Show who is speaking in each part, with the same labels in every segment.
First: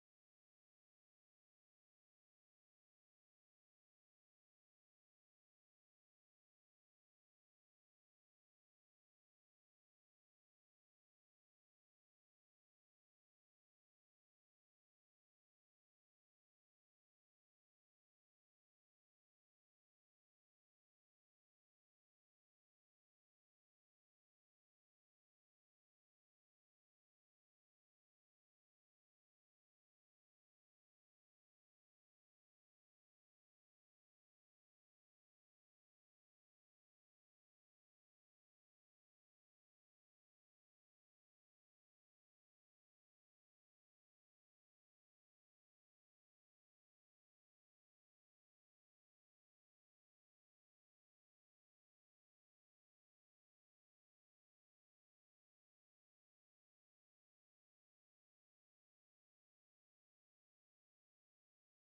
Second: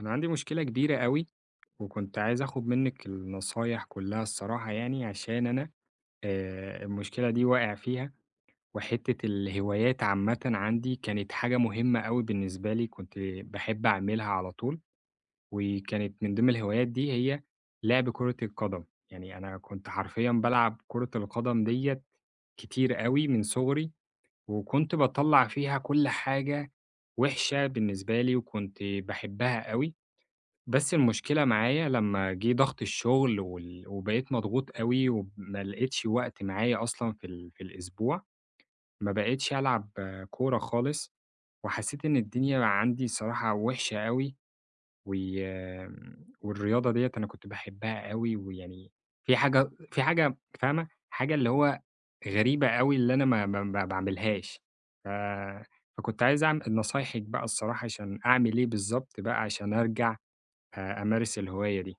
Speaker 1: أنا عندي مشكلة كبيرة أوي، وكنت عايز آخد منِّك النصايح كلّها الصراحة يعني، عشان أنا المشكلة دي واقع فيها، وحتّة الهوايات عامةً عندي كانت حاجة مهمة أوي بالنسبة لي، كنت باحب أعملها على طول، وكانت من ضمن الهوايات دي هي لعب كرة القدم، يعني أنا كنت حرفيًا بالعب كرة القدم ديّة كتير أوي من صغري، وكنت باطلّع فيها كل حاجة وِحشة بالنسبة لي، وكنت باحبها أوي. بس المشكلة معايا لمّا جِه ضغط الشغل وبقيت مضغوط أوي وما لقيتش وقت معايا أصلًا في الأسبوع، ما بقيتش ألعب كورة خالص، وحسيت إن الدنيا عندي الصراحة وِحشة أوي، والرياضة ديّة أنا كنت باحبها أوي ويعني في حاجة فاهمة، حاجة اللي هو غريبة أوي اللي أنا ما باعملهاش، ف فكنت عايز نصايحِك بقى الصراحة عشان أعمل إيه بالضبط بقى عشان أرجع أمارس الهواية دي.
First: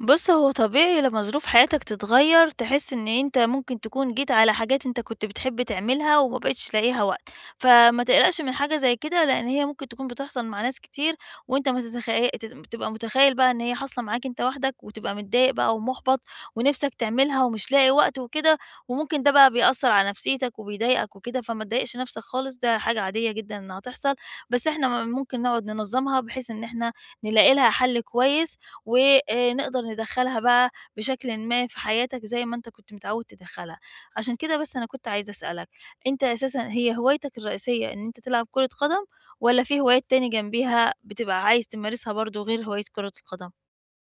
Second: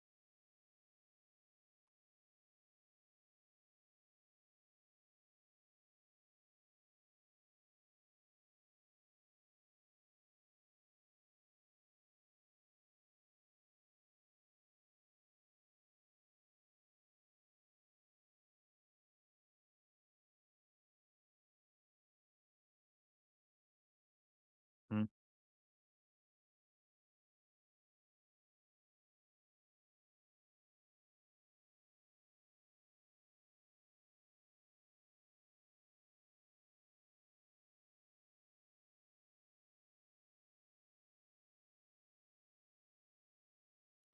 Speaker 2: بُص، هو طبيعي لمّا ظروف حياتك تتغيّر، تحس إن أنت ممكن تكون جيت على حاجات أنت كنت بتحب تعملها وما بقيتش لاقي وقت، فما تقلقش من حاجة زي كده، لإن هي ممكن تكون بتحصل مع ناس كتير وأنت ما تتخيل تبقى متخيل بقى إن هي حاصلة معاك أنت وحدك، وتبقى متضايق بقى ومُحبط ونِفْسك تعملها ومش لاقي وقت وكده، وممكن ده بقى بيأثّر على نفسيتك وبيضايقك وكده، فما تضايقش نَفْسك خالص، ده حاجة عادية جدًا إنها تحصل، بس إحنا
Speaker 1: إمم.
Speaker 2: ممكن نقعد ننظّمها بحيث إن إحنا نلاقي لها حَل كويس ونقدر ندخّلها بقى بشكلٍ ما في حياتك زي ما أنت كنت متعوّد تدخّلها، عشان كده بس أنا كنت عايزة أسألك، أنت أساسًا هي هوايتك الرئيسية إن أنت تلعب كرة قدم والّا في هوايات تاني جنبيها بتبقى عايز تمارسها برضه غير هواية كرة القدم؟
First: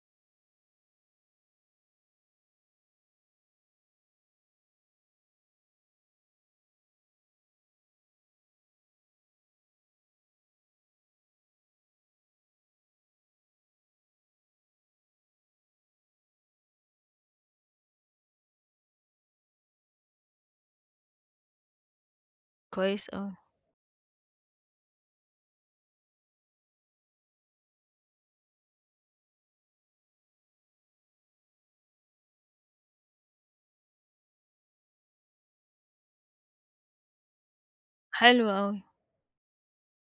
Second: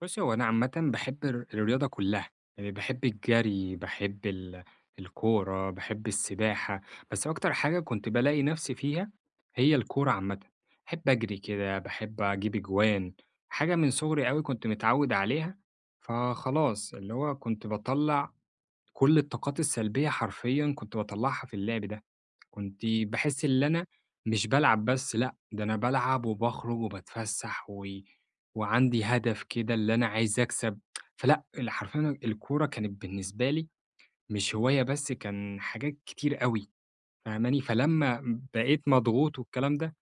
Speaker 1: بُصّي، هو أنا عامةً باحب الرياضة كلّها، يعني باحب الجري، باحب الكورة، باحب السباحة، بس أكتر حاجة كنت بالاقي نَفْسي فيها هي الكورة عامةً. باحب أجري كده، باحب أجيب أجوان، حاجة من صغري أوي كنت متعوّد عليها، فخلاص اللي هو كنت باطلّع كل الطاقات السلبية حرفيًا كنت باطلّعها في اللعب ده. كنت
Speaker 2: كويس أوي،
Speaker 1: باحس اللي أنا مش بالعب بس لأ، ده أنا بالعب وباخرج وباتفسّح وعندي هدف كده اللي أنا عايز أكسب، فلأ، حرفيًا الكورة كانت بالنسبة لي مش هواية بس، كان حاجات كتير أوي، فاهماني؟ فلمّا
Speaker 2: حلو
Speaker 1: بقيت
Speaker 2: أوي.
Speaker 1: مضغوط والكلام ده،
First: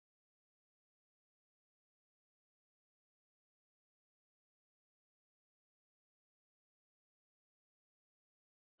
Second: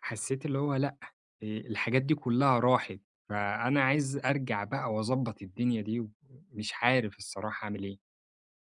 Speaker 1: حسيت اللي هو لأ، الحاجات دي كلّها راحت، فأنا عايز أرجع بقى وأضبّط الدنيا دي، ومش عارف الصراحة أعمل إيه.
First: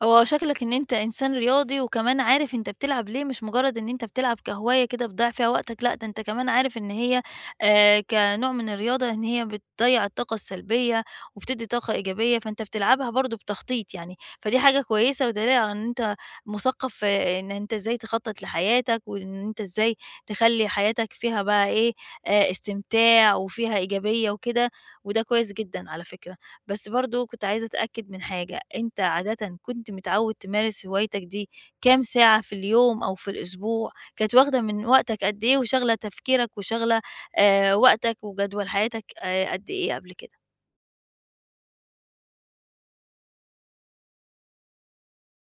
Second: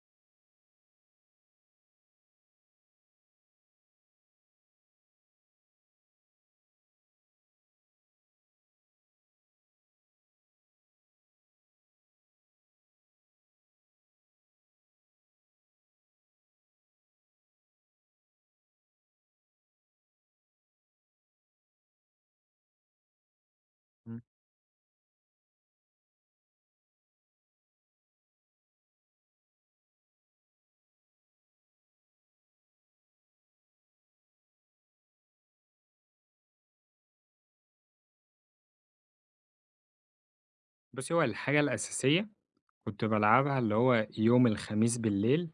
Speaker 2: هو شكلك إن أنت إنسان رياضي، وكمان عارف أنت بتلعب ليه، مش مجرد إن أنت بتلعب كهواية كده بتضيّع فيها وقتك، لأ ده أنت كمان عارف إن هي كنوع من الرياضة إن هي بتضيّع الطاقة السلبية، وبتدّي طاقة إيجابية، فأنت بتلعبها برضه بتخطيط يعني، فدي حاجة كويسة ودليل على إن أنت مثقف آه، إن أنت إزاي تخطط لحياتك، وإن أنت إزاي تخلّي حياتك فيها بقى إيه، استمتاع وفيها
Speaker 1: إمم.
Speaker 2: إيجابية وكده، وده كويس جدًا على فكرة. بس برضه كنت عايزة أتأكد من حاجة، أنت عادةً كنت متعوّد تمارس هوايتك دي كام ساعة في اليوم أو في الأسبوع؟ كانت واخدة من وقتك قد إيه وشاغلة تفكيرك وشاغلة وقتك وجدول حياتك قد إيه قبل كده؟
Speaker 1: بُصّي، هو الحاجة الأساسية كنت بالعبها اللي هو يوم الخميس بالليل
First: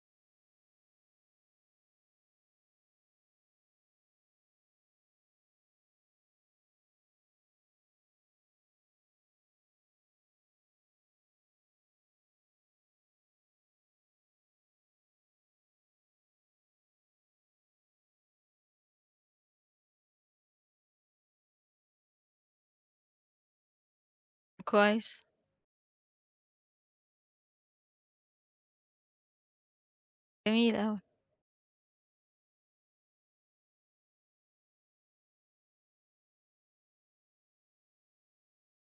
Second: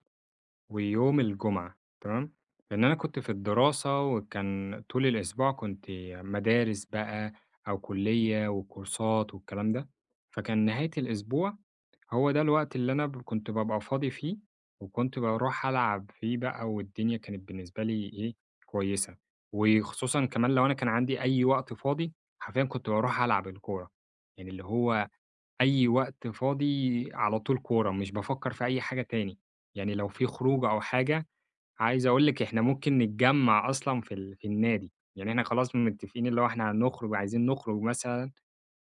Speaker 1: ويوم الجمعة تمام؟ لإن أنا كنت في الدراسة وكان طول الأسبوع كنت مدارس بقى أو كلية وكورسات والكلام ده، فكان نهاية الأسبوع هو ده الوقت اللي أنا كنت بابقى فاضي فيه، وكنت باروح ألعب فيه بقى والدنيا كانت بالنسبة لي إيه، كويسة، وخصوصًا كمان لو أنا كان عندي أي وقت فاضي حرفيًا كنت باروح ألعب الكورة، يعني اللي هو
Speaker 2: كويس،
Speaker 1: أي وقت فاضي على طول كورة، مش بافكّر في أي حاجة تاني، يعني لو في خروجة
Speaker 2: جميل
Speaker 1: أو
Speaker 2: أوي،
Speaker 1: حاجة عايز أقول لِك إحنا ممكن نتجمّع أصلًا في النادي، يعني إحنا خلاص متّفقين اللي هو إحنا هنخرج عايزين نخرج مثلًا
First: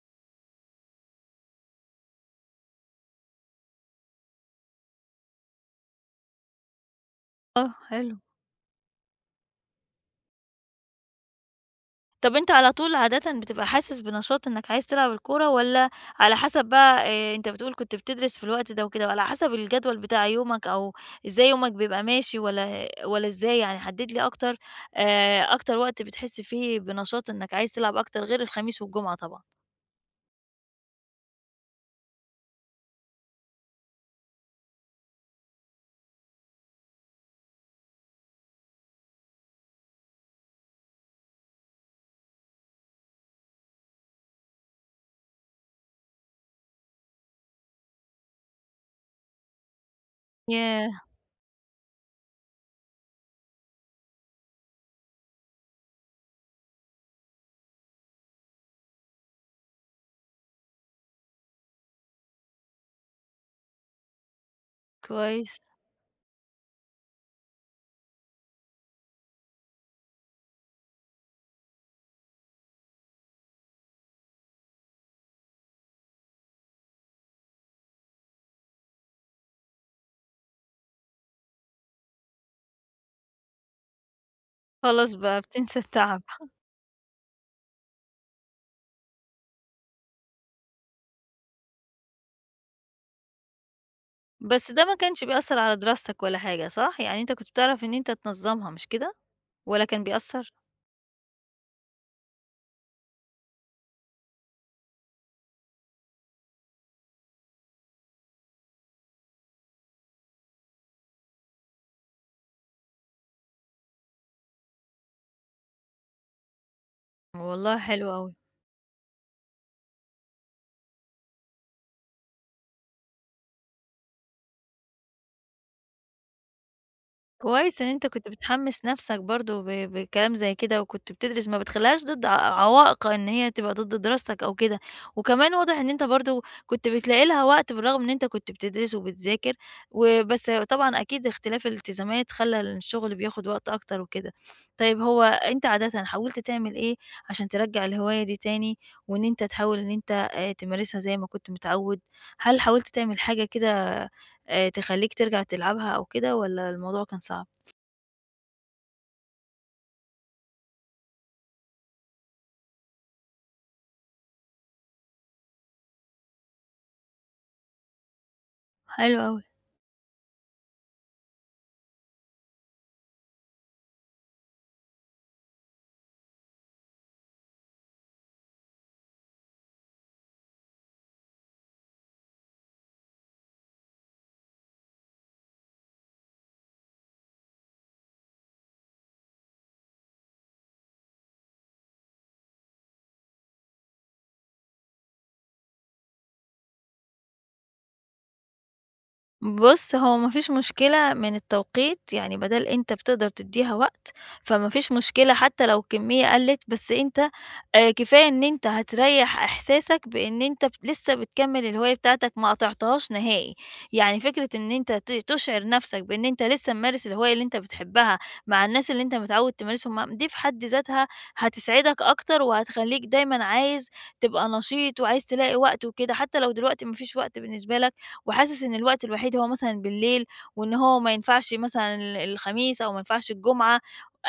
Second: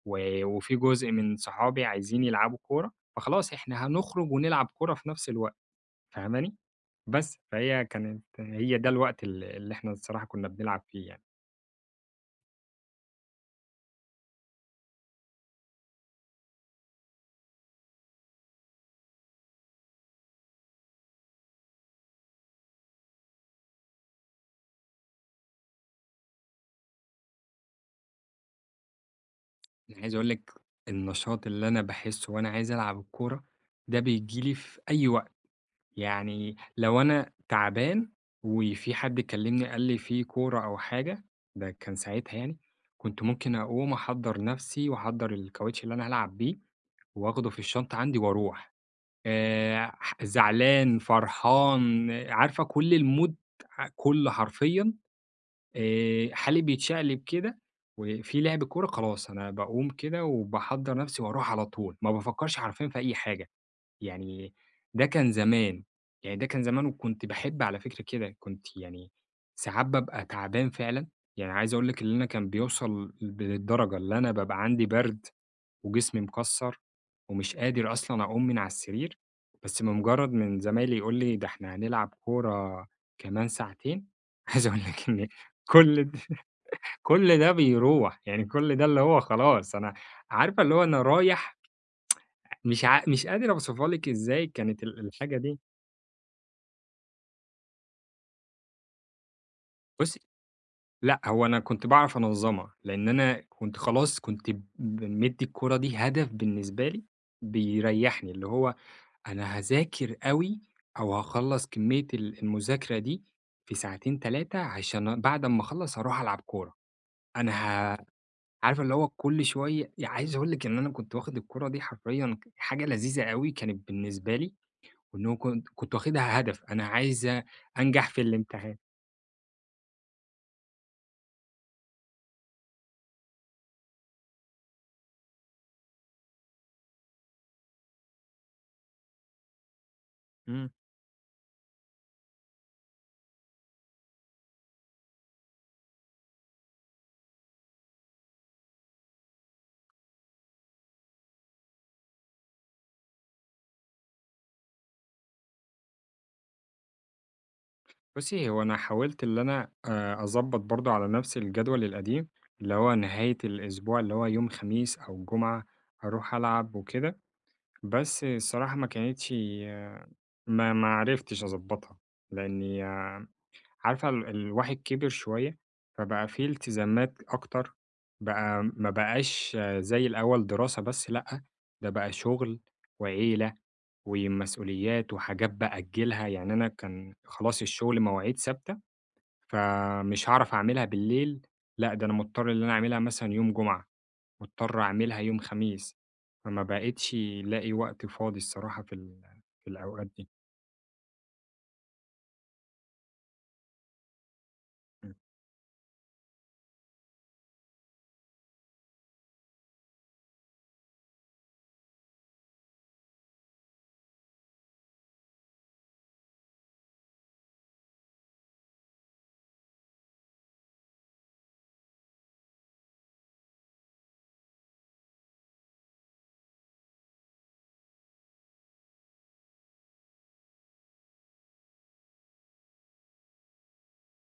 Speaker 1: وفي جزء من صحابي عايزين يلعبوا كورة، فخلاص إحنا هنخرج ونلعب كورة في نفس الوقت، فاهماني؟ بس،
Speaker 2: آه
Speaker 1: فهي
Speaker 2: حلو.
Speaker 1: كانت هي ده الوقت اللي إحنا الصراحة كنّا بنلعب فيه يعني.
Speaker 2: طب أنت على طول عادةً بتبقى حاسس بنشاط إنك عايز تلعب الكورة، والّا على حسب بقى أنت بتقول كنت بتدرس في الوقت ده وكده، وعلى حسب الجدول بتاع يومك أو إزاي يومك بيبقى ماشي والّا إزاي؟ يعني حدد لي أكتر أكتر وقت بتحس فيه بنشاط إنك عايز تلعب أكتر غير الخميس والجمعة طبعًا.
Speaker 1: أنا عايز أقول لِك النشاط اللي أنا باحسّه وأنا عايز ألعب الكورة، ده بييجي لي في أي وقت. يعني لو أنا تعبان وفي حد كلمني قال لي في كورة أو حاجة، ده كان ساعتها يعني، كنت ممكن أقوم أحضّر نفسي وأحضّر الكاوتش اللي أنا هالعب بيه وآخده في الشنطة عندي وأروح، ح
Speaker 2: ياه!
Speaker 1: زعلان، فرحان، عارفة كل الmood كله حرفيًا حالي بيتشقلب كده، وفي لعب كورة خلاص أنا باقوم كده وباحضّر نفسي وأروح على طول، ما بافكّرش حرفيًا في أي حاجة. يعني ده كان
Speaker 2: كويس.
Speaker 1: زمان، يعني ده كان زمان وكنت باحب على فكرة كده، كنت يعني ساعات بابقى تعبان فعلًا، يعني عايز أقول لِك إن أنا كان بيوصل للدرجة اللي أنا بابقى عندي برد وجسمي مكسّر ومش قادر أصلًا أقوم من على السرير، بس بمجرد من زمايلي يقول لي ده إحنا هنلعب كورة كمان ساعتين، عايز أقول لِك
Speaker 2: خلاص
Speaker 1: إن
Speaker 2: بقى بتنسى
Speaker 1: كل
Speaker 2: التعب.
Speaker 1: كل ده بيروح، يعني كل ده اللي هو خلاص أنا عارفة اللي هو أنا رايح مش قادر أوصفها لِك إزاي
Speaker 2: بس
Speaker 1: كانت
Speaker 2: ده ما كانش
Speaker 1: الحاجة دي.
Speaker 2: بيأثّر على دراستك ولا حاجة صح؟ يعني أنت كنت بتعرف إن أنت تنظّمها مش كده؟ والّا كان
Speaker 1: بُصّي،
Speaker 2: بيأثّر؟
Speaker 1: لأ، هو أنا كنت باعرف أنظّمها، لإن أنا كنت خلاص كنت مدّي الكورة دي هدف بالنسبة لي بيريّحني، اللي هو أنا هاذاكر أوي أو هاخلّص كمية المذاكرة دي في ساعتين، 3 عشان بعد أمّا أخلّص هاروح ألعب كورة. أنا
Speaker 2: والله
Speaker 1: ه
Speaker 2: حلو أوي.
Speaker 1: عارفة اللي هو كل شوية عايز أقول لِك إن أنا كنت واخد الكورة دي حرفيًا حاجة لذيذة أوي كانت بالنسبة لي، وإن هو كنت واخدها هدف، أنا عايز
Speaker 2: كويس إن أنت
Speaker 1: أنجح في
Speaker 2: كنت
Speaker 1: الامتحان.
Speaker 2: بتحمّس نَفْسك برضه بكلام زي كده، وكنت بتدرس ما بتخلّيهاش ضد عوائق إن هي تبقى ضد دراستك أو كده، وكمان واضح إن أنت برضه كنت بتلاقي لها وقت بالرغم إن أنت كنت بتدرس وبتذاكر، وبس
Speaker 1: إمم.
Speaker 2: طبعًا أكيد اختلاف الالتزامات خلّى الشغل بياخد وقت أكتر وكده. طيب هو أنت عادةً حاولت تعمل إيه عشان ترجّع الهواية دي تاني، وإن أنت تحاول إن أنت تمارسها زي ما كنت متعوّد؟ هل حاولت تعمل حاجة كده تخلّيك ترجع تلعبها أو كده والّا الموضوع كان صعب؟
Speaker 1: بُصّي، هو أنا حاولت اللي أنا أضبّط برضه على نَفْس الجدول القديم، اللي هو نهاية الأسبوع اللي هو يوم خميس أو الجمعة أروح ألعب وكده، بس الصراحة ما
Speaker 2: حلو
Speaker 1: كانتش
Speaker 2: أوي.
Speaker 1: آه، ما عرفتش أضبّطها، لإنّي عارفة الواحد كِبِر شوية، فبقى في التزامات أكتر، بقى ما بقاش زي الأول دراسة بس لأ، ده بقى شُغل وعيلة ومسؤوليات وحاجات بأجّلها، يعني أنا كان خلاص الشُغل مواعيد ثابتة فمش هاعرف أعملها بالليل، لأ ده أنا مضطر إن أنا أعملها مثلًا يوم جمعة، مضطر أعملها يوم خميس، فما بقيتش لاقي وقت فاضي الصراحة في
Speaker 2: بُص،
Speaker 1: الأوقات
Speaker 2: هو
Speaker 1: دي.
Speaker 2: ما فيش مشكلة من التوقيت، يعني ما دام أنت بتقدر تدّيها وقت، فما فيش
Speaker 1: إمم.
Speaker 2: مشكلة حتى لو الكمية قلِّت، بس أنت كفاية إن أنت هتريّح إحساسك بإن أنت لسه بتكمّل الهواية بتاعتك ما قطعتهاش نهائي. يعني فكرة إن أنت تشعر نَفْسك بإن أنت لسه ممارس الهواية اللي أنت بتحبّها مع الناس اللي أنت متعوّد تمارسهم معاهم، دي في حد ذاتها هتسعدك أكتر وهتخلّيك دايمًا عايز تبقى نشيط وعايز تلاقي وقت وكده، حتى لو دلوقتي ما فيش وقت بالنسبة لك وحاسس إن الوقت الوحيد هو مثلًا بالليل، وإن هو ما ينفعش مثلًا الخميس أو ما ينفعش الجمعة،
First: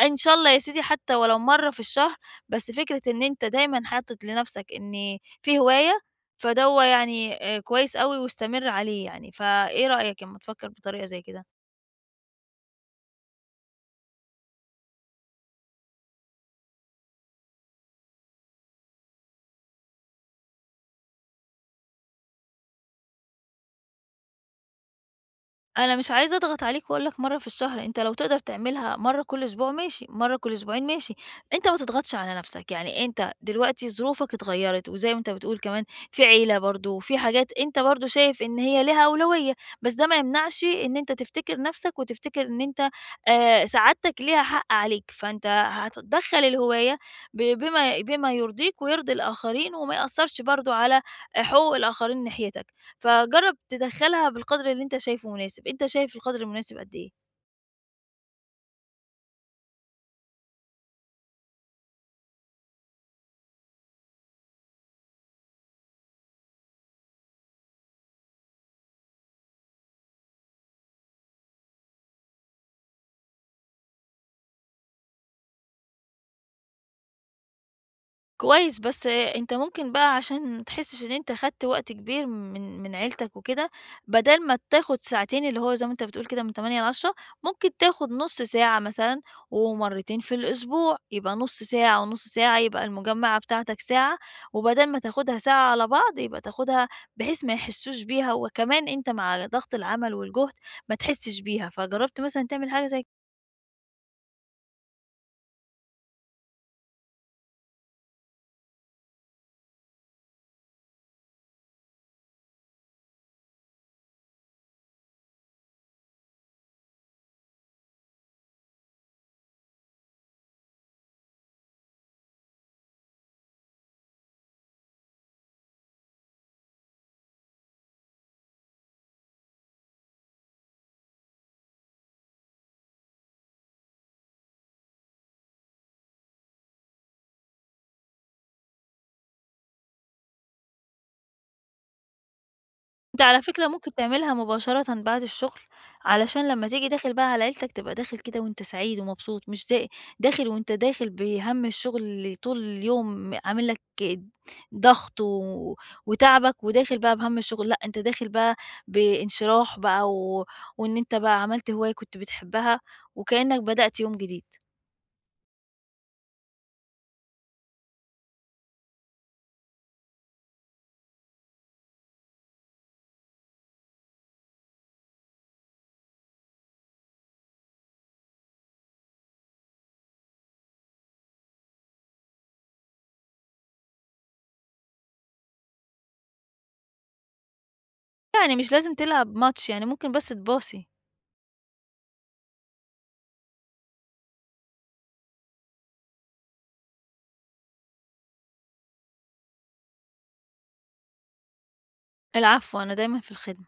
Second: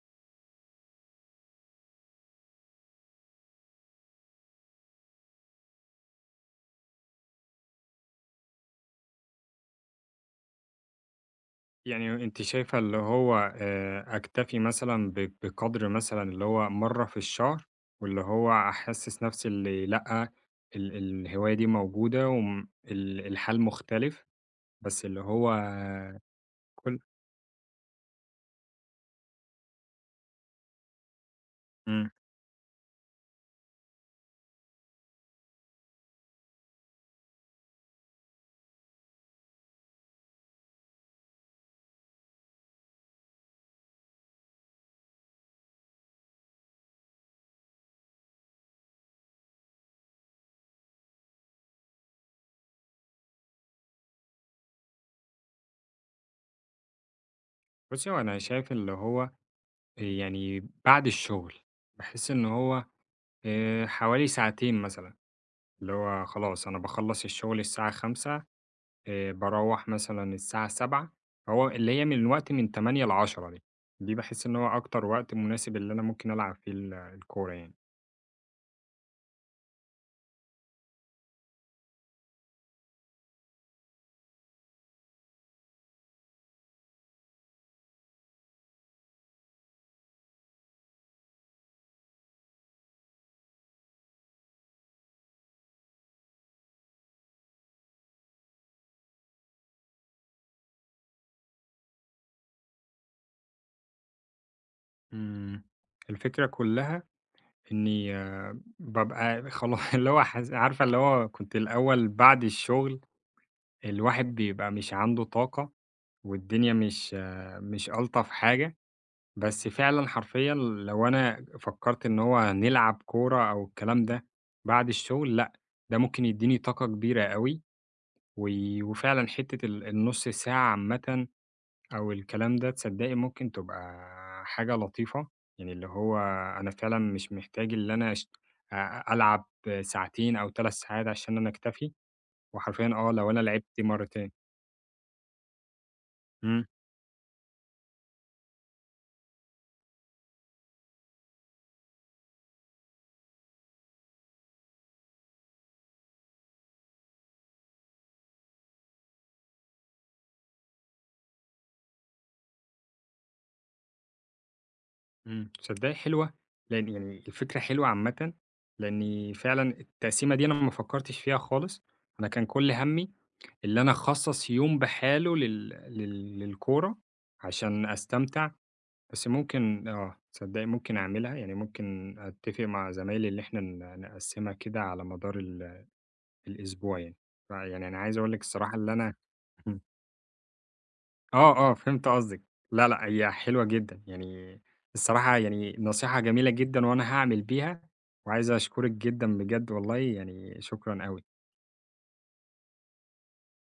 Speaker 2: إن شاء الله يا سيدي حتى ولو مرّة في الشهر، بس فكرة إن أنت دايمًا حاطط لنفْسك إن في هواية، فدّوة يعني كويس أوي واستمر عليه يعني، فإيه رأيك أمّا تفكّر بطريقة زي كده؟
Speaker 1: يعني أنتِ شايفة اللي هو أكتفي مثلًا بقدر مثلًا اللي هو مرّة في الشهر، واللي هو أحسِّس نفسي اللي لأ، الهواية دي موجودة وم ال الحال مختلف، بس اللي هو
Speaker 2: أنا مش عايزة أضغط عليك
Speaker 1: كل
Speaker 2: وأقول لك مرّة في الشهر، أنت لو تقدر تعملها مرّة كل أسبوع ماشي، مرّة كل أسبوعين ماشي، أنت ما
Speaker 1: إمم.
Speaker 2: تضغطش على نَفْسك، يعني أنت دلوقتي ظروفك اتغيّرت وزي ما أنت بتقول كمان في عيلة برضه، في حاجات أنت برضه شايف إن هي ليها أولوية، بس ده ما يمنعش إن أنت تفتكر نَفْسك وتفتكر إن أنت سعادتك ليها حق عليك، فأنت هتدخّل الهواية ب بما بما يرضيك ويرضي الآخرين وما يأثّرش برضه على حقوق الآخرين ناحيتك. فجرّب تدخّلها بالقدر اللي أنت شايفه مناسب، أنت شايف القدر المناسب قد إيه؟
Speaker 1: بُصّي، هو أنا شايف اللي هو يعني بعد الشغل باحس إن هو حوالي ساعتين مثلًا، اللي هو خلاص أنا باخلّص الشغل الساعة 17:00 باروّح مثلًا الساعة 19:00 فهو اللي هي من الوقت من 08:00 ل10:00 دي، دي باحس إن هو أكتر وقت مناسب اللي أنا ممكن ألعب فيه الكورة يعني.
Speaker 2: كويس، بس أنت ممكن بقى عشان ما تحسّش إن أنت خدت وقت كبير من عيلتك وكده، بدل ما تاخد ساعتين اللي هو زي ما أنت بتقول كده من 08:00 ل10:00 ممكن تاخد نُص ساعة مثلًا ومرّتين في الأسبوع، يبقى نُص ساعة ونُص ساعة، يبقى المجمّعة بتاعتك ساعة، وبدل ما تاخدها ساعة على بعض يبقى تاخدها بحيث ما يحسّوش بيها، وكمان أنت مع ضغط العمل والجهد ما تحسّش بيها، فجرّبت مثلًا تعمل حاجة زي
Speaker 1: إمم. الفكرة كلّها إني بابقى اللي هو حاس عارفة اللي هو كنت الأول بعد الشغل الواحد بيبقى مش عنده طاقة والدنيا مش مش ألطف حاجة. بس فعلًا حرفيًا لو أنا فكّرت إن هو نلعب كورة أو الكلام ده بعد الشغل، لأ، ده ممكن يدّيني طاقة كبيرة أوي، و وفعلًا حتّة النُص ساعة عامةً أو الكلام ده تصدّقي ممكن تبقى حاجة لطيفة، يعني اللي هو أنا فعلًا مش محتاج اللي أنا أش أ ألعب ساعتين أو 3 ساعات عشان أنا أكتفي، وحرفيًا
Speaker 2: أنت
Speaker 1: لو أنا
Speaker 2: على فكرة
Speaker 1: لعبت
Speaker 2: ممكن
Speaker 1: مرتين.
Speaker 2: تعملها مباشرةً بعد الشغل، علشان
Speaker 1: إمم.
Speaker 2: لمّا تيجي داخل بقى على عيلتك تبقى داخل كده وأنت سعيد ومبسوط، مش زي داخل وأنت داخل بهَم الشغل اللي طول اليوم عامل لك ضغط وتعبك، وداخل بقى بهَم الشغل، لأ أنت داخل بقى بانشراح بقى وإن أنت بقى عملت هواية كنت بتحبها، وكأنك بدأت يوم جديد.
Speaker 1: إمم، تصدّقي حلوة، لإن يعني الفكرة حلوة عامةً، لإني فعلًا التقسيمة دي أنا ما فكّرتش فيها خالص، أنا كان كل هَمّي اللي أنا أخصّص يوم بحاله لل لل للكورة عشان أستمتع، بس ممكن تصدّقي ممكن أعملها، يعني ممكن أتّفق مع زمايلي اللي إحنا نقسّمها كده على مدار الأسبوع يعني، فيعني أنا عايز أقول لِك
Speaker 2: يعني مش
Speaker 1: الصراحة اللي
Speaker 2: لازم
Speaker 1: أنا
Speaker 2: تلعب ماتش، يعني ممكن بس تباصي.
Speaker 1: آه، آه، فهمت قصدِك. لا، لأ، هي حلوة جدًا، يعني الصراحة يعني نصيحة جميلة جدًا وأنا هاعمل بيها، وعايز أشكرِك جدًا بجد والله، يعني شكرًا أوي.
Speaker 2: العفو، أنا دايمًا في الخدمة.